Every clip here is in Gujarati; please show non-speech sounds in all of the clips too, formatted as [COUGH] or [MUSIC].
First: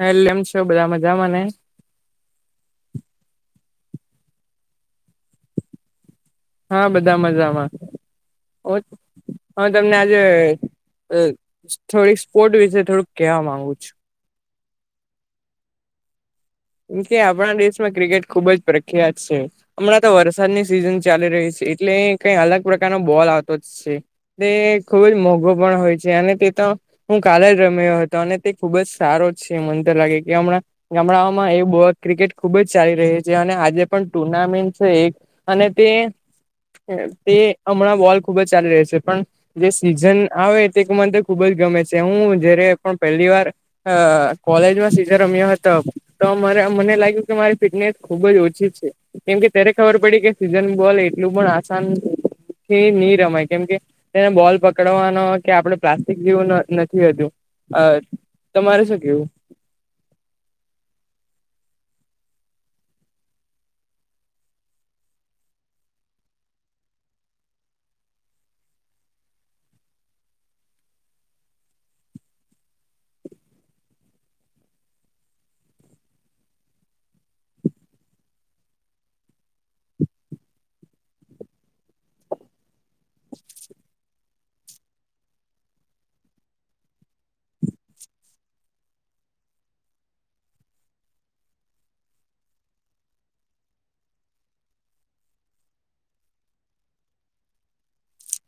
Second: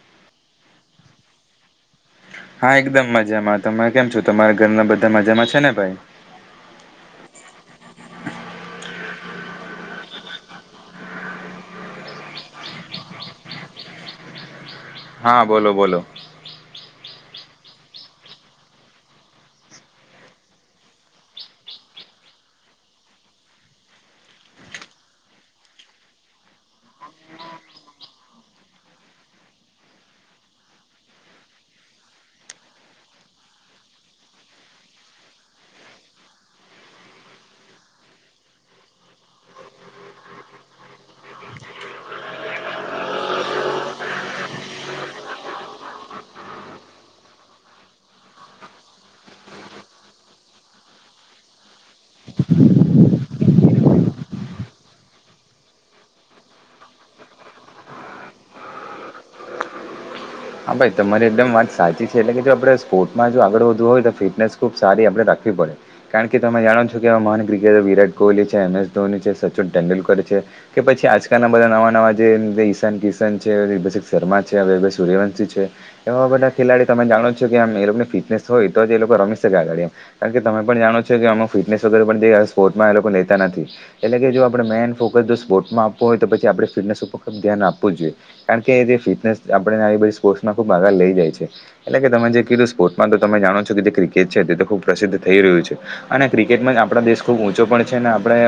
હાલે એમ છો બધા મજામાને હા એકદમ મજામાં તમે કેમ છો તમારા ઘરના બધા મજામાં છે ને ભાઈ હા બધા મજામાં ઓ હું તમને આજે અ થોડીક સ્પોર્ટ વિશે થોડુંક કેવા માંગુ છું હા બોલો બોલો કેમ કે આપણા દેશમાં ક્રિકેટ ખુબ જ પ્રખ્યાત છે હમણાં તો વરસાદની સિઝન ચાલી રહી છે એટલે કઈ અલગ પ્રકારનો બોલ આવતો જ છે તે ખુબ જ મોંઘો પણ હોય છે અને તે તો હું કાલે જ રમ્યો હતો અને તે ખુબ જ સારો જ છે મન તો લાગે કે હમણાં હમણાં માં એ બોલ ક્રિકેટ ખુબ જ ચાલી રહી છે અને આજે પણ ટુર્નામેન્ટ છે એક અને તે તે હમણાં બોલ ખુબ જ ચાલી રહિ છે પણ જે સીઝન આવે તે મન તો ખુબ જ ગમે છે હું જયારે પણ પહેલી વાર હ કોલેજમાં સીધા રમ્યો હતો તો મરે મને લાગ્યું કે મારી ફિટનેસ ખુબ જ ઓછી છે કેમકે ત્યારે ખબર પડી કે સિઝન બોલ એટલું પણ આસાન થી નહી રમાય કેમકે તેને બોલ પકડવાનો કે આપડે પ્લાસ્ટિક જેવું નથી હોતું હ તમારે શું કેવું હા ભાઈ તમારી એકદમ વાત સાચી છે, એટલે કે જો આપડે સ્પોર્ટમાં જો આગળ વધવું હોય તો ફિટનેસ ખુબ સારી આપણે રાખવી પડે કારણ કે તમે જાણો છો કે આવા મહાન ક્રિકેટરો વિરાટ કોહલી છે એમ એસ ધોની છે સચિન તેંડુલકર છે. કે પછી આજકાલના બધા નવા નવા જે ઈશાન કિશન છે અભીસેક શર્મા છે હવે સૂર્યવં શી છે એવા બધા ખેલાડી તમે જાણો જ છો કે આમ એ લોકોને ફિટનેસ હોય તો એ લોકો રમી શકે આગળ એમ કારણ કે તમે પણ જાણો છો કે આમાં ફિટનેસ વગેરે પણ જે અ સ્પોર્ટસમાં એ લોકો લેતા નથી એટલે કે જો આપણે મેન ફો બધુ સ્પોર્ટસમાં આપવુ હોય તો પછી આપણે ફિટનેસ ઉપર ખૂબ ધ્યાન આપવું જોઈએ કારણ કે જે ફિટનેસ આપણે આવી બધી સ્પોર્ટ્માં ખુબ આધાર લઇ જાય છે એટલે કે તમે જે કીધું સ્પોર્ટમાં તો તમે જાણો છો કે જે ક્રિકેટ છે તે તો ખુબ પ્રસિદ્ધ થઈ રહ્યું છે અને ક્રિકેટમાં જ આપણા દેશ ખૂબ ઊંચો પડે છે અનેે આપણે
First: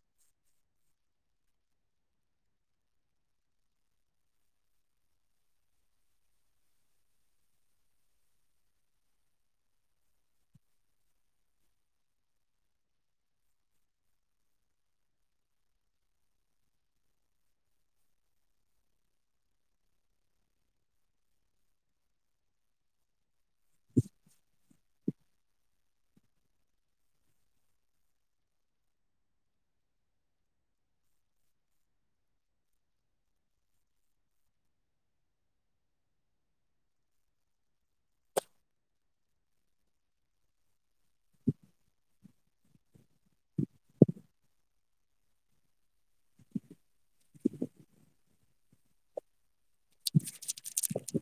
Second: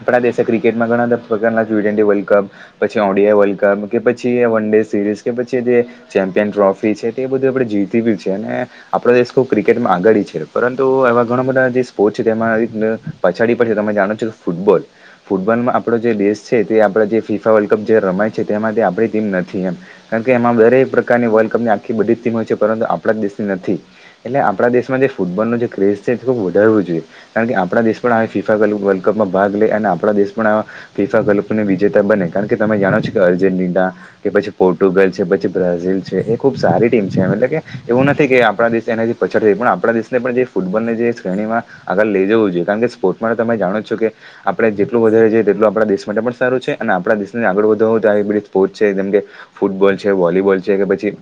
આપણા દેશે ક્રિકેટમાં ઘણા બધા પ્રકારનાં જોઈએ ટી ટ્વેન્ટી વર્લ્ડ કપ પછી ઓડિયા વર્લ્ડ કપ કે પછી વન ડે સિરીઝ કે પછી જે ચેમ્પિયન ટ્રોફી છે તે એ બધું આપણે જીતીયું બી છે અને આપણાો દેશ ખૂબ ક્રિકેટમાં આગળ છે પરંતુ એવા ઘણા બધા જે સ્પોર્ટ છે તેમાં ન પછાડી પાડે તમે જાણો છો કે ફૂટબોલ ફૂટબોલમાં આપણો જે દેશ છે તે આપણા જે ફીફા વર્લ્ડ કપ જે રમાય છે તેમાંથી આપણી ટીમ નથી એમ કારણકે એમાં દરેક પ્રકારની વર્લ્ડ કપની આખી બધી જ ટીમ હોય છે પરંતુ આપણા દેશની નથી એટલે આપણા દેશમાં જે ફૂટબોલ નો જે ક્રેઝ છે તે ખૂબ વધારવું જોઈએ. કારણ કે આપણા દેશ પણ ફીફા વર્લ્ડ કપમાં ભાગ લે અને આપણા દેશ પણ ફિફા કલ્પ ને વિજેતા બને કારણ કે તમે જાણો છો કે અર્જેન્ટિના કે પછી પોર્ટુગલ છે, પછી બ્રાઝિલ છે એ ખૂબ સારી ટીમ છે એમ એટલે કે એવું નથી કે આપણા દેશ એનાથી પાછટ થઈ પણ આપણા દેશને પણ જે ફૂટબોલની જે શ્રેણીમાં આગળ લઈ જવું જોઈએ કારણ કે સ્પોર્ટસ માટે તમે જાણો જ છો કે આપણે જેટલું વધારે જઈએ તેટલું આપણા દેશ માટે પણ સારું છે અને આપણા દેશને આગળ વધું તો પોચ છે જેમ કે ફૂટબોલ છે વોલીબોલ છે કે પછી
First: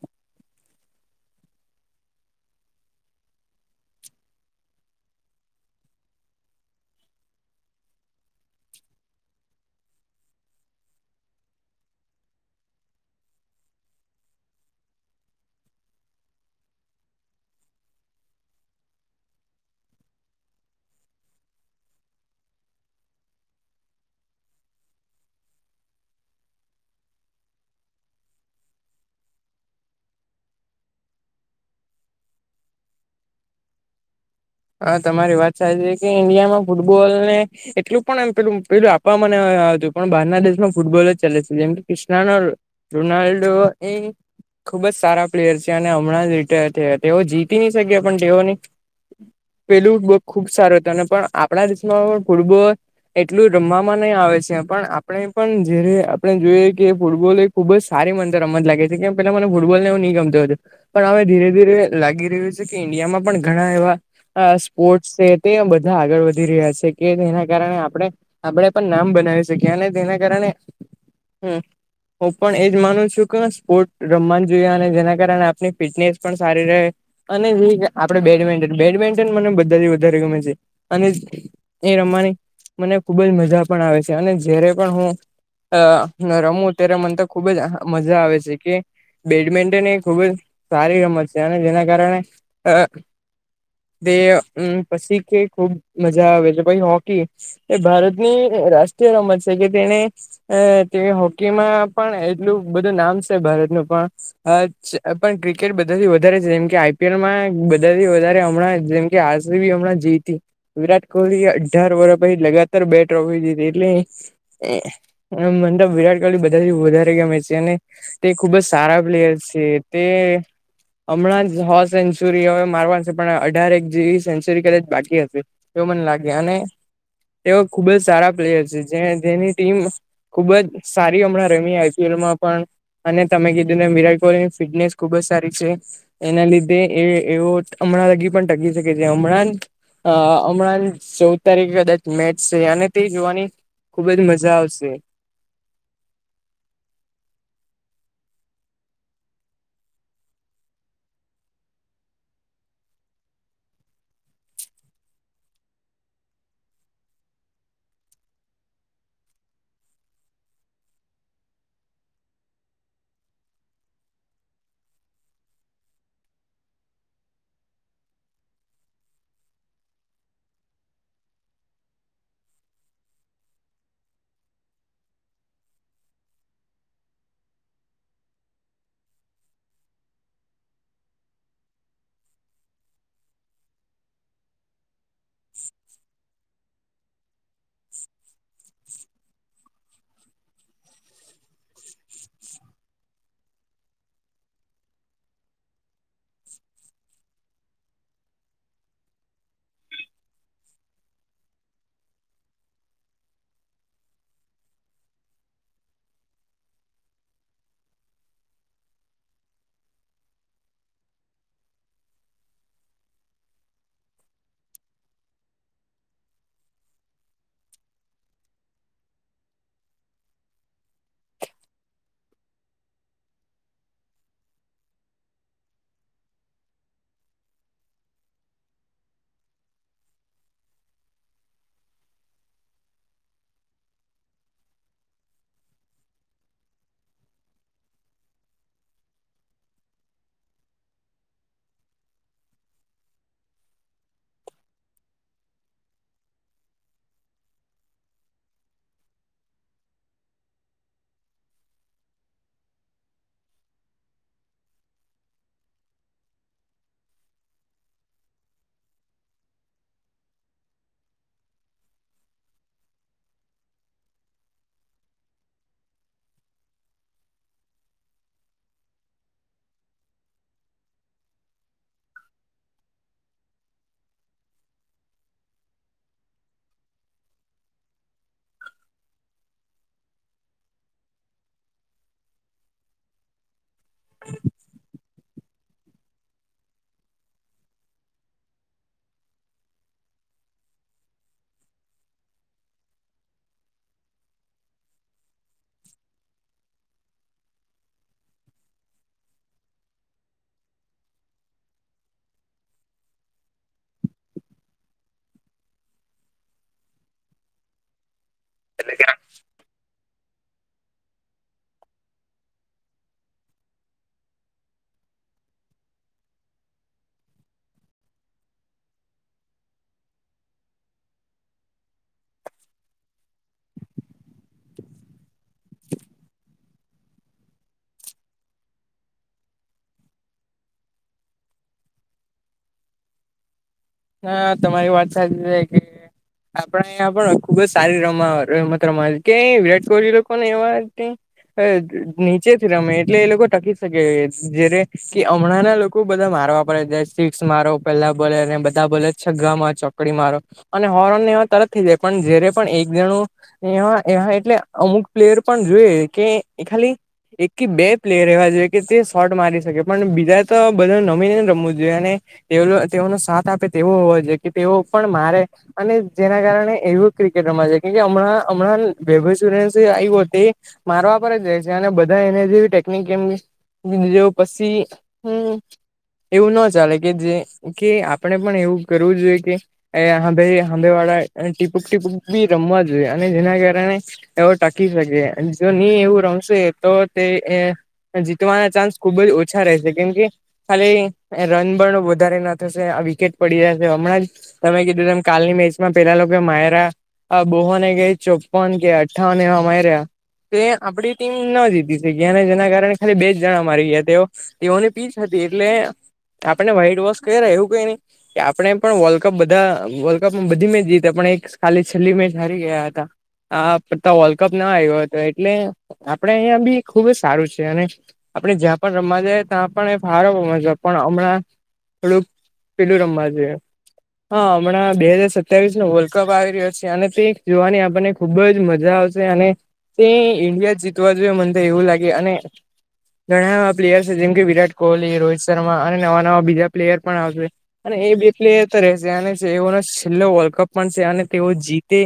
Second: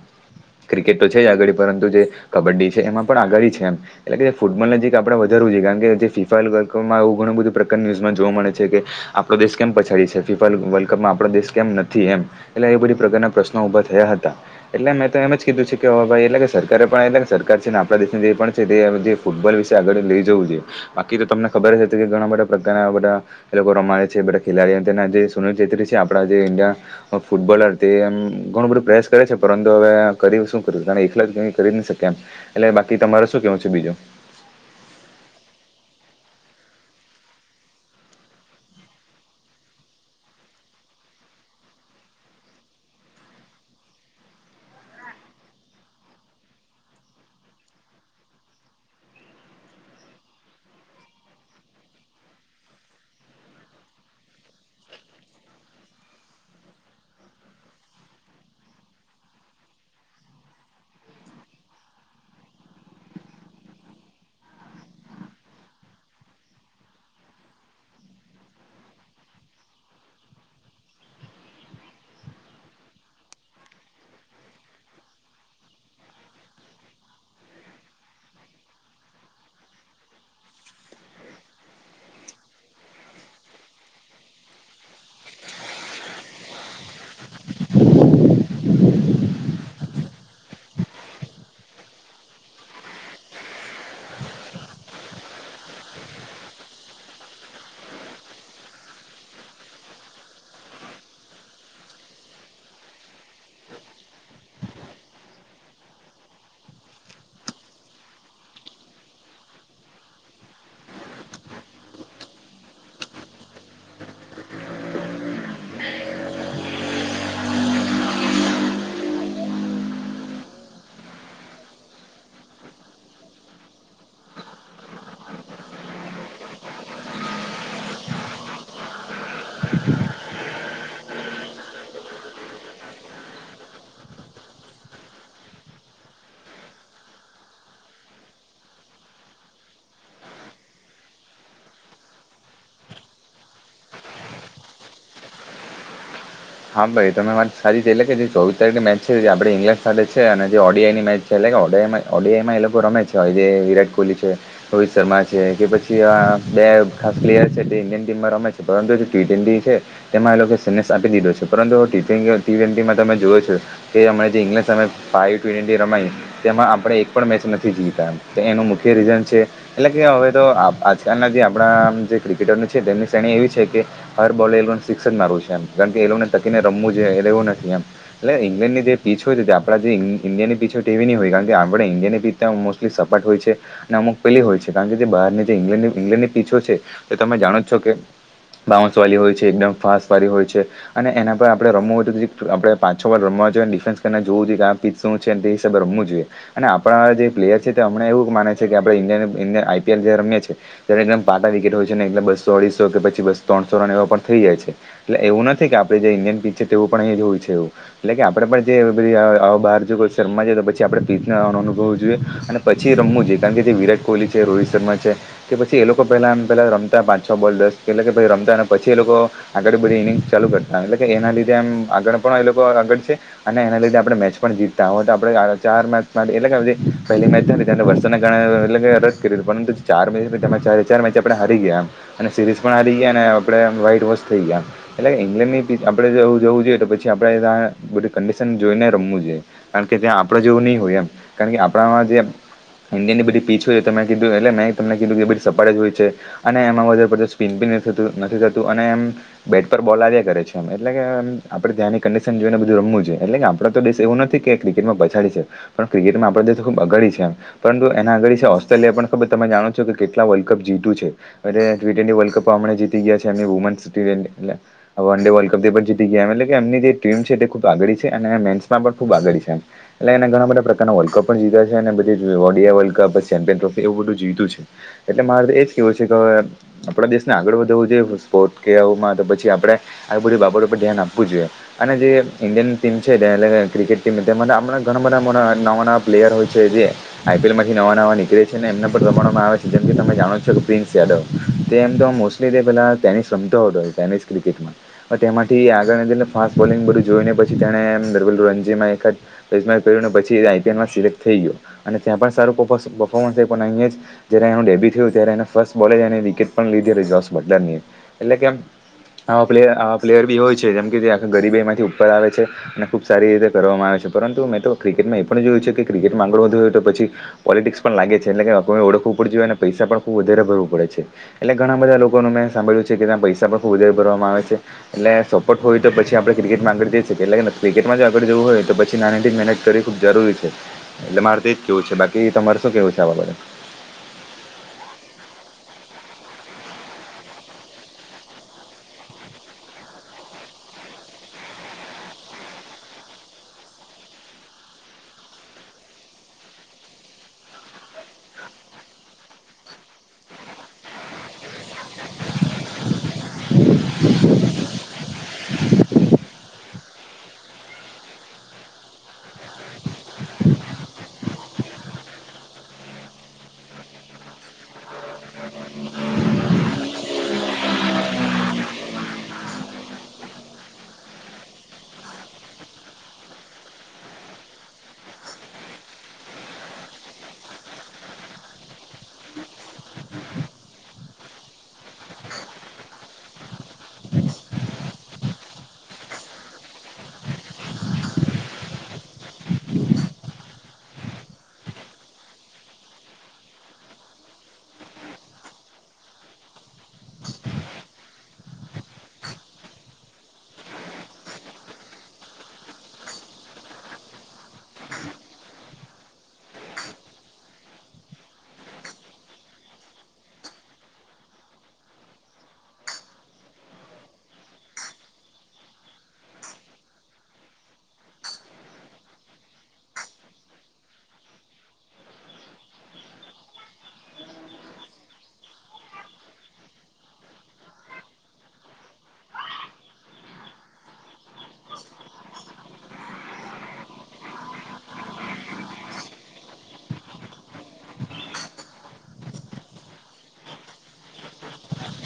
ક્રિકેટ તો છે જ આગળ પરંતુ જે કબડ્ડી છે એમાં પણ આગળ છે એમ. એટલે કે જે ફૂટબોલ નજીક આપડે વધારવું જોઈએ કારણ કે જે ફિફા વર્લ્ડ કપમાં એવું ઘણું બધું પ્રકારનુ ન્યુઝમાં જોવા મળે છે કે આપડો દેશ કેમ પછાડી છે ફિફા વર્લ્ડ કપમાં આપડો દેશ કેમ નથી એમ. એટલે એ બધી પ્રકારના પ્રશ્નો ઉભા થયા હતા. એટલે મેં તો એમ જ કીધું છે કે ભાઈ એટ લ સરકારે પણ એટલા સરકાર છે ને આપણા દેશની જે પણ છે તે ફૂટબોલ વિશે આગળ લઈ જવું જોઈએ બાકી તો તમને ખબર જ હતી કે ઘણા બધા પ્રકારના આવા બધા એ લોકો રમાય છે બધા ખેલાડીઓ તેના જે સુનિલ ચૈત્રી છે આપણા જે ઇન્ડિયા ફૂટબોલર તે એમ ઘણું બધું પ્રયાસ કરે છે પરંતુ હવે કર શું કરું તણે એકલા જ કે કરી જ નહી શકેય એમ. એટલે બાકી તમારે શું કેવું છે બીજું હા તમારી વાત સારી છે કે ઇન્ડિયામાં ફૂટબોલ ને એટલું પણ એ પેલું પેલું આપવામાં નઈ આવતું પણ બહારના દેશમાં ફૂટબોલ જ ચાલે છે જેમ કે ક્રષ્ણાનો રોનાલ્ડો એ ખુબ જ સારા પ્લેયર છે અને હમણાં જ રિટાયર થયા તેઓ જીતી નહી શક્યા પણ તેઓ ની પેલું ખુબ સારો હતું અને પણ આપણા દેશમાં પણ ફૂટબોલ એટલું રમવામાં નહી આવે છે પણ આપણે પણ જયારે આપણે જોઈએ કે ફૂટબોલ એક ખુબ જ સારી મનતો રમત લાગે છે કેમ પેલા મને ફૂટબોલને એવું નહ ગમતું પણ હવે ધીરે ધીરે લાગી રહ્યું છે કે ઈન્ડિયામાં પણ ઘણા એવા સ્પોર્ટ્સ છે તે બધા આગળ વધી રહ્યા છે કે તેના કારણે આપણે આપણેે પણ નામ બનાવી શકીએ અને તેના કારણે હ. હું પણ એજ માનું છું કે સ્પોર્ટ રમવા જોઈએ અને જેના કારણે આપની ફિટનેસ પણ સારી રહે. અને જે કે આપડે બેડમિન્ટન બેડમિન્ટન મને બધાથી વધારે ગમે છે અને એ રમવાની મને ખુબ જ મજા પણ આવે છે અને જયારે પણ હું અ રમું ત્યારે મન તો ખુબ જ મજા આવે છે કે બેડમિન્ટન એ ખૂબ જ સારી રમત છે અને જેના કારણે અઅ તે ઉમ પછી કે ખુબ મજા આવે છે પઇ હોકી એ ભારતની રાષ્ટ્રીય રમત છે કે તેને અ તે હોકીમાં પણ એટલું બધું નામ છે ભારતનું પણ અ છે પણ ક્રિકેટ બધાથી વધારે છે જેમ કે આઈ. પી. એલ. માં બધાથી વધારે હમણાં જેમ કે આર. સી. બી. હમણાં જીતી વિરાટ કોહલી એ અઢાર વરહ પછી લગાતાર બે ટ્રોફી જીતી એટલે મન તો વિરાટ કોહલી બધાથી વધારે ગમે છે અને તે ખુબ જ સારા પ્લેયર છે તે હમણાં જ હો સેન્ચુરી હવે મારવાની છે પણ અઢાર એક જેવી સેન્ચયુરી કદાચ બાકી હશે એવું મને લાગે અને તેવો ખુબ જ સારા પ્લેયર છે જે જેની ટીમ ખુબ જ સારી હમણાં રમી આઈ પી એલ માં પણ અને તમે કીધું ને વિરાટ કોહલી ની ફિટનેસ ખુબ જ સારી છે. એના લીધે એ એવો હમણાં લગી પણ ટકી શકે છે હમણાં હમણાં ચૌદ તારીખે કદાચ મેચ છે અને તે જોવાની ખુબ જ મજા આવશે. હા ભાઈ તમે મારી સારી છે એટલે કે જે ચોવીસ તારીખે મેચ છે જે આપણે ઇંગ્લેન્ડ સાથે છે અને જે ઓ ડિ આઈ ની મેચ એટલે કે ઓ. ડી. આઈ. માં ઓ. ડી. આઈ. માં એ લોકો રમે છે હવે જે વિરાટ કોહલી છે. રોહિત શર્મા છે કે પછી આ બે ખાસ પ્લેયર છે તે ઇન્ડિયન ટીમમાં રમે છે પરંતુ જે ટી ટેવન્ટી છે. તેમાં એ સન્યાસ આપી દીધો છે પરંતુ હવે ટી ટ્વેન્ટી માં તમે જુઓ છો. એ અમણે જે ઇંગ્લેન્ સામે ફાયુ ટવેનટી રમાયને તેમાં આપણે એક પણ મેચ નથી જીયતા ત એનું મુખ્ય રીઝન છે. એટલે કે, હવે તો આ આજકાલના જે આપણા આમ જે ક્રિકેટર છે, તેમની શ્રેણી એવી છે કે દર બોલે એલોને સીક્સ જ મારવું છે એમ કાણ કે, એલોને તકીને રમવું જોયે એવું નથી એમ એટલે ઇગ્લેન્ડની જે પીચ હોય, તો તે આપડા જે ઈન્ડિ ઈન્ડિયાની પીચ તેવી ની હોય કારણ કે, આપણે ઇન્ડિયાની પીચ ત્યાં મોસ્ટલી સપાટ હોય છે. અને અમુક પેલી હોય છે, કારણ કે જે બારની જે ઇંગ્લેન્ ઇંગ્લેન્ડની પીચો છે, તો તમે જાણો જ છો કે બાઉન્સ વાળી હોય છે, એકદમ ફાસ્ટ વાળી હોય છે. અને એના પર આપણે રમવું હોય, જીક તો આપણે પાચ, છ વાર રમવા જોઈએ, ડિફેન્સ કને જોવુ જોઈએ આ પીચ શું છે ને, તે ઈસાબે રમવું જોઈએ અને આપણામા જે પ્લેયર છે તે, અમણાં એવું માને છે કે, આપણે ઇન્ડિયાની ઇન્ડિયામા આઈ પી એલ જે રમીએ છીએ ત્યારે એકદમ પાટા વિકેટ હોય છે ને એકદમ બસો, અઢીસો કે પછી બસો, ત્રણસો રન એવા પણ થઈ જાય છે. એટલે એવું નથી કે આપણે જે ઇન્ડિયાની પિચ છે, તેવું પણ અહીં જ હોય છે એવું એટલે કે, આપડે પણ જે એવી બધી આવા બાર જો કે રમમા જઈએ તો પછી આપણે પીચને અનુભવું જોઈએ પછી રમવું જોઈએ કારણ કે, જે વિરાટ કોહલી છે, રોહિત શર્મા છે કે પછી, એ લોકો પેલા એમ પેલા રમતા પાંચ છ બોલ દસ પેલા કે પછી રમતા પછી એલોકો આગળ બધી ઇનિંગ ચાલુ કરતા એટલે કે, એના લીધે એમ આગળ પણ એલોકો આગળ છે અને એના લીધે આપડણે મેચ પણ જીતતા અવે તો આપડે ચાર મેચમા માટે એટલે કે બધી પહેલી મેચ ત્યારે વરસદને કારણે એટલે કે આરસ કરી હતી, પરંતુ ચાર મેચ હતી, ત તેમાં ચારે ચાર મેચ આપણે હારી ગીયા એમ અને સિરીઝ પણ આરી ગીયા ને આપણે એમ વ્હઇટ વોશ થેઈ ગીયા એમ એટલે ઈંગ્લેન્ડની આપડે અવુ જવું જોઈએ તો પછી આપડે તા બધી કંડિશન જોઈને રમવું જોઈએ. કારણ કે, ત્યાં આપડે જેવું ની હોય એમ કારણ કે આપણામાં જે ઇન્ડિયાની બધી પીચ હોય તો મે કીઘુ એટલે મેં તમને કીધું કે બધી સપાટ જ હોય છે. અને એમાં વધારે પડતું સ્પિનભી ની થતું નથી થતું અને એમ બેટ પર બોલ આવ્યા કરે છે. એટલે કે એમ આપણે ત્યાંની કંડિશન જોઈને બધું રમવું જોઈએ એટલે કે આપણો તો દેશ એવું નથી કે ક્રિકેટમાં પછાડી છે. પણ ક્રિકેટમાં આપણો દેશ ખૂબ અગાડી છે. એમ પરંતુ એના અગાડી છે, ઓસ્ટ્રેલિયા પણ ખબર તમે જાણો છો કે કેટલા વર્લ્ડ કપ જીયતું છે. અરે આ ટવી ટવેનટી વર્લ્ડ કપમા અમણે જીતી ગીયા છે, એમની વુમનસ ટી ટરેનટી એટલે વન ડે વર્લ્ડ કપ ત તે પછી જીતી ગીયા એમ એટલે કે એમની જે ટીમ ખુબ આગળી છે, અને મેનસમાં પણ ખુબ આગળી છે, એમ એટલે એને ઘણા બધા પ્રકારના વર્લ્ડ કપ પણ જીયતા છે, અને બધી ઓડિયા વર્લ્ડપ પછી ચેમ્પયન ટ્રોફી એવું બધું જીયતું છે. એટલે મારે ત એજ કેવું છે કે, અવે આપણા દેશને આગળ વધાવું જોઈએ સ્પોર્ટ કે આવુમાં તો પછી આવડે આ બધી બાબતો પર ધ્યાન આપવું જોઈએ અને જે એમ ઇન્ડિયન ટીમ છે, ધ એલેકે ક્રિકેટ ટીમ તેમાં આપણા ઘણા મોટા મોટા, નવા નવા પ્લેયર હોય છે, જે આઈ પી એલ માંથી નવા નવા નીકળે છે, ને એમને પણ રમાડવામાં આવે છે, જેમ કે તમે જાણો છો કે પ્રિન્સ યાદવ તે એમ તો મોસ એ તે પેલા ટેનીસ રમતો અતો એ ટેનીસ ક્રિકેટમાં ત તેમાંથી આગળ જ એટલે એમ ફાસ્ટ બોલિંગ બધું જોઈને પછી તેણે એમ દરવીલરણજીમાં એખાદ કયરુ પછી આઈ પી એલમાં સિલેક્ટ થેઈ ગીયો અને ત્યાં પણ સારુ પર્ફોસ પર્ફોમર્ન્સ આયપુ ને અઈએ જ જયારે એનું ડેબી થયું ત્યારે એને ફસ બોલે જ એની વિકેટ પણ લીધેલી જોસ બટલરની એટલે કે એમ એટલે કે આમ પ્લે આવા પ્લેયર બી હોય છે, જેમ કે જે આખ ગરીબાઈ માંથી ઉપર આવે છે. અને ખુબ સારી રીતે કરવામાં આવે છે, પરંતુ મેં તો ક્રિકેટમાં એ પણ જોયું છે, કે ક્રિકેટમાં આગળ વધવુ હોય તો પછી પોલિટિક્સ પણ લાગે છે, એટલે કે કોય ઓળખું ઉપડ જોય અને પૈસા પણ ખુબ વધારે ભરવું પડે છે. એટલે ઘણા બધા લોકોનું મેં સાંભળ્યું છે કે, ત્યાં પૈસા પણ ખુબ વધારે ભરવામાં આવે છે. એટલે સપોર્ટ હોય તો પછી આપણે ક્રિકેટમાં આગળ જઈ સકીયે, એટલે કે ક્રિકટમાં જો આગળ જવું હોય તો પછી નાની ટીમ મેનેજ કરી ખુબ જરૂરી છે, એટલે મારે તો એજ કેવું છે, બાકી તમારે શું કેવું છે? આ બાબડે હા, તમારી વાત સાચી છે કે આપણે અઈઆ પણ ખુબ જ સારી રમ રમત રમાય કે વિરાટ કોહલી લોકોને એવા કેઈ અ નીચેથી રમે એટલે એ લોકો ટકી શકે જ્યારે કે, અમણાં ના લોકો બધા મારવા પર જ જાય સિક્સ મારો પેલા બોલે ને બધા બોલે છગ્ગા માર, ચોકડી મારો, અને હો બોલ ને એવા તરત થઈ જાય પણ જયારે પણ એક જણું [UNINTELLIGIBLE] એ એટલે અમુક પ્લેયર પણ જોઈએ કે ખાલી એક્કી બે પ્લેયર એવા જોઈએ કે તે શોર્ટ મારી શકે પણ બીજા તો બધા નમીને જ રમવું જોઈએ અને [UNINTELLIGIBLE] તેઓનો સાથ આપે તેવો હોવા જોઇએ કે તેઓ પણ મારે અને જેના કારણે એવું ક્રિકેટ રમાય છે કેમ હમણા-હમણાં ભેગું સુરેસે આઈવો તે મારવા પર જ જાય છે અને બધા એને જેવી ટેકનિક કેમની પસી હમ્મ એવું નો ચાલે કે જે કે આપણે પણ એવું કરવું જોઈએ કે એ આંભે આંભે વાળા ટીપુક ટીપુક બી રમવા જ જોઈએ અને જેના કારણે એવો ટાકી શકે જો નહી એવું રમશે તો તે એ જીતવાના ચાન્સ ખુબ જ ઓછા રહેશે કેમ કે ખાલી રન બણ વધારેના થશે આ વિકેટ પડી જ છે હમણાં જ તમે કીધું ત કાલની મેચમાં પેલા લોકો માઈરા આ બોહોને ગઈ ચોપ્પન કે અઠ્ઠાવન એવા માઈર્યા. તે આપડી ટીમ ન જીતી શકીયા અને જેના કારણે ખાલી બે જ જણા મારી ગયા તેઓ તેઓની પીચ હતી એટલે આપણે વ્હાઈટ વોશ કઇર્યા એવું કઈ નઈ. કે આપણે પણ વર્લ્ડ કપ બધા વર્લ્ડ કપમાં બધી મેચ જીતી પણ એક ખાલી છેલ્લી મેચ હારી ગયા હતા આપત્તા વર્લ્ડ કપ ના આવ્યો હતો એટલે આપડે અહિયાં બી ખુબ જ સારું છે અને આપણે જ્યાં પણ રવા જઈએ ત્યાં પણ એ ફારો પણ હમણાં થોડુંક પેલું રમવા જોઈએ. હા હમણાં બે હાજર સત્યાવીશ નો વર્લ્ડ કપ આવી રહ્યો છે અને તે જોવાની આપનને ખુબ જ મજા આવશે અને તે ઇન્ડિયા જીતવા જોઈએ મન તો એવું લાગે અને ઘણા એવા પ્લેયર છે જેમ કે વિરાટ કોહલી રોહિત શર્મા અને નવા નવા બીજા પ્લેયર પણ આવશે. અને એ બે પ્લેયર તો રહેશે અને એઓનો છેલ્લો વર્લ્ડ કપ પણ છે અને તેઓ જીતે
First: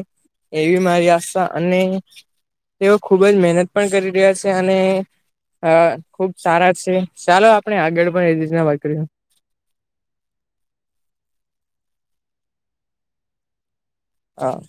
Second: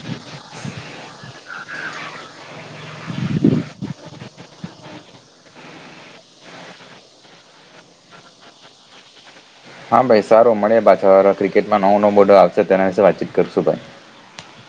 એવી મારી આશા અને તેઓ ખુબ જ મહેનત પણ કરી રહ્યા છે અને હા ખુબ સારા છે ચાલો આપણે આગળ પણ એ રીતના વાત કરીએ હા ભાઈ સારું મળે પાછળ ક્રિકેટમાં નવો નવું બોડલ આવશે તેના વિશે વાતચીત કરશું ભાઈ હા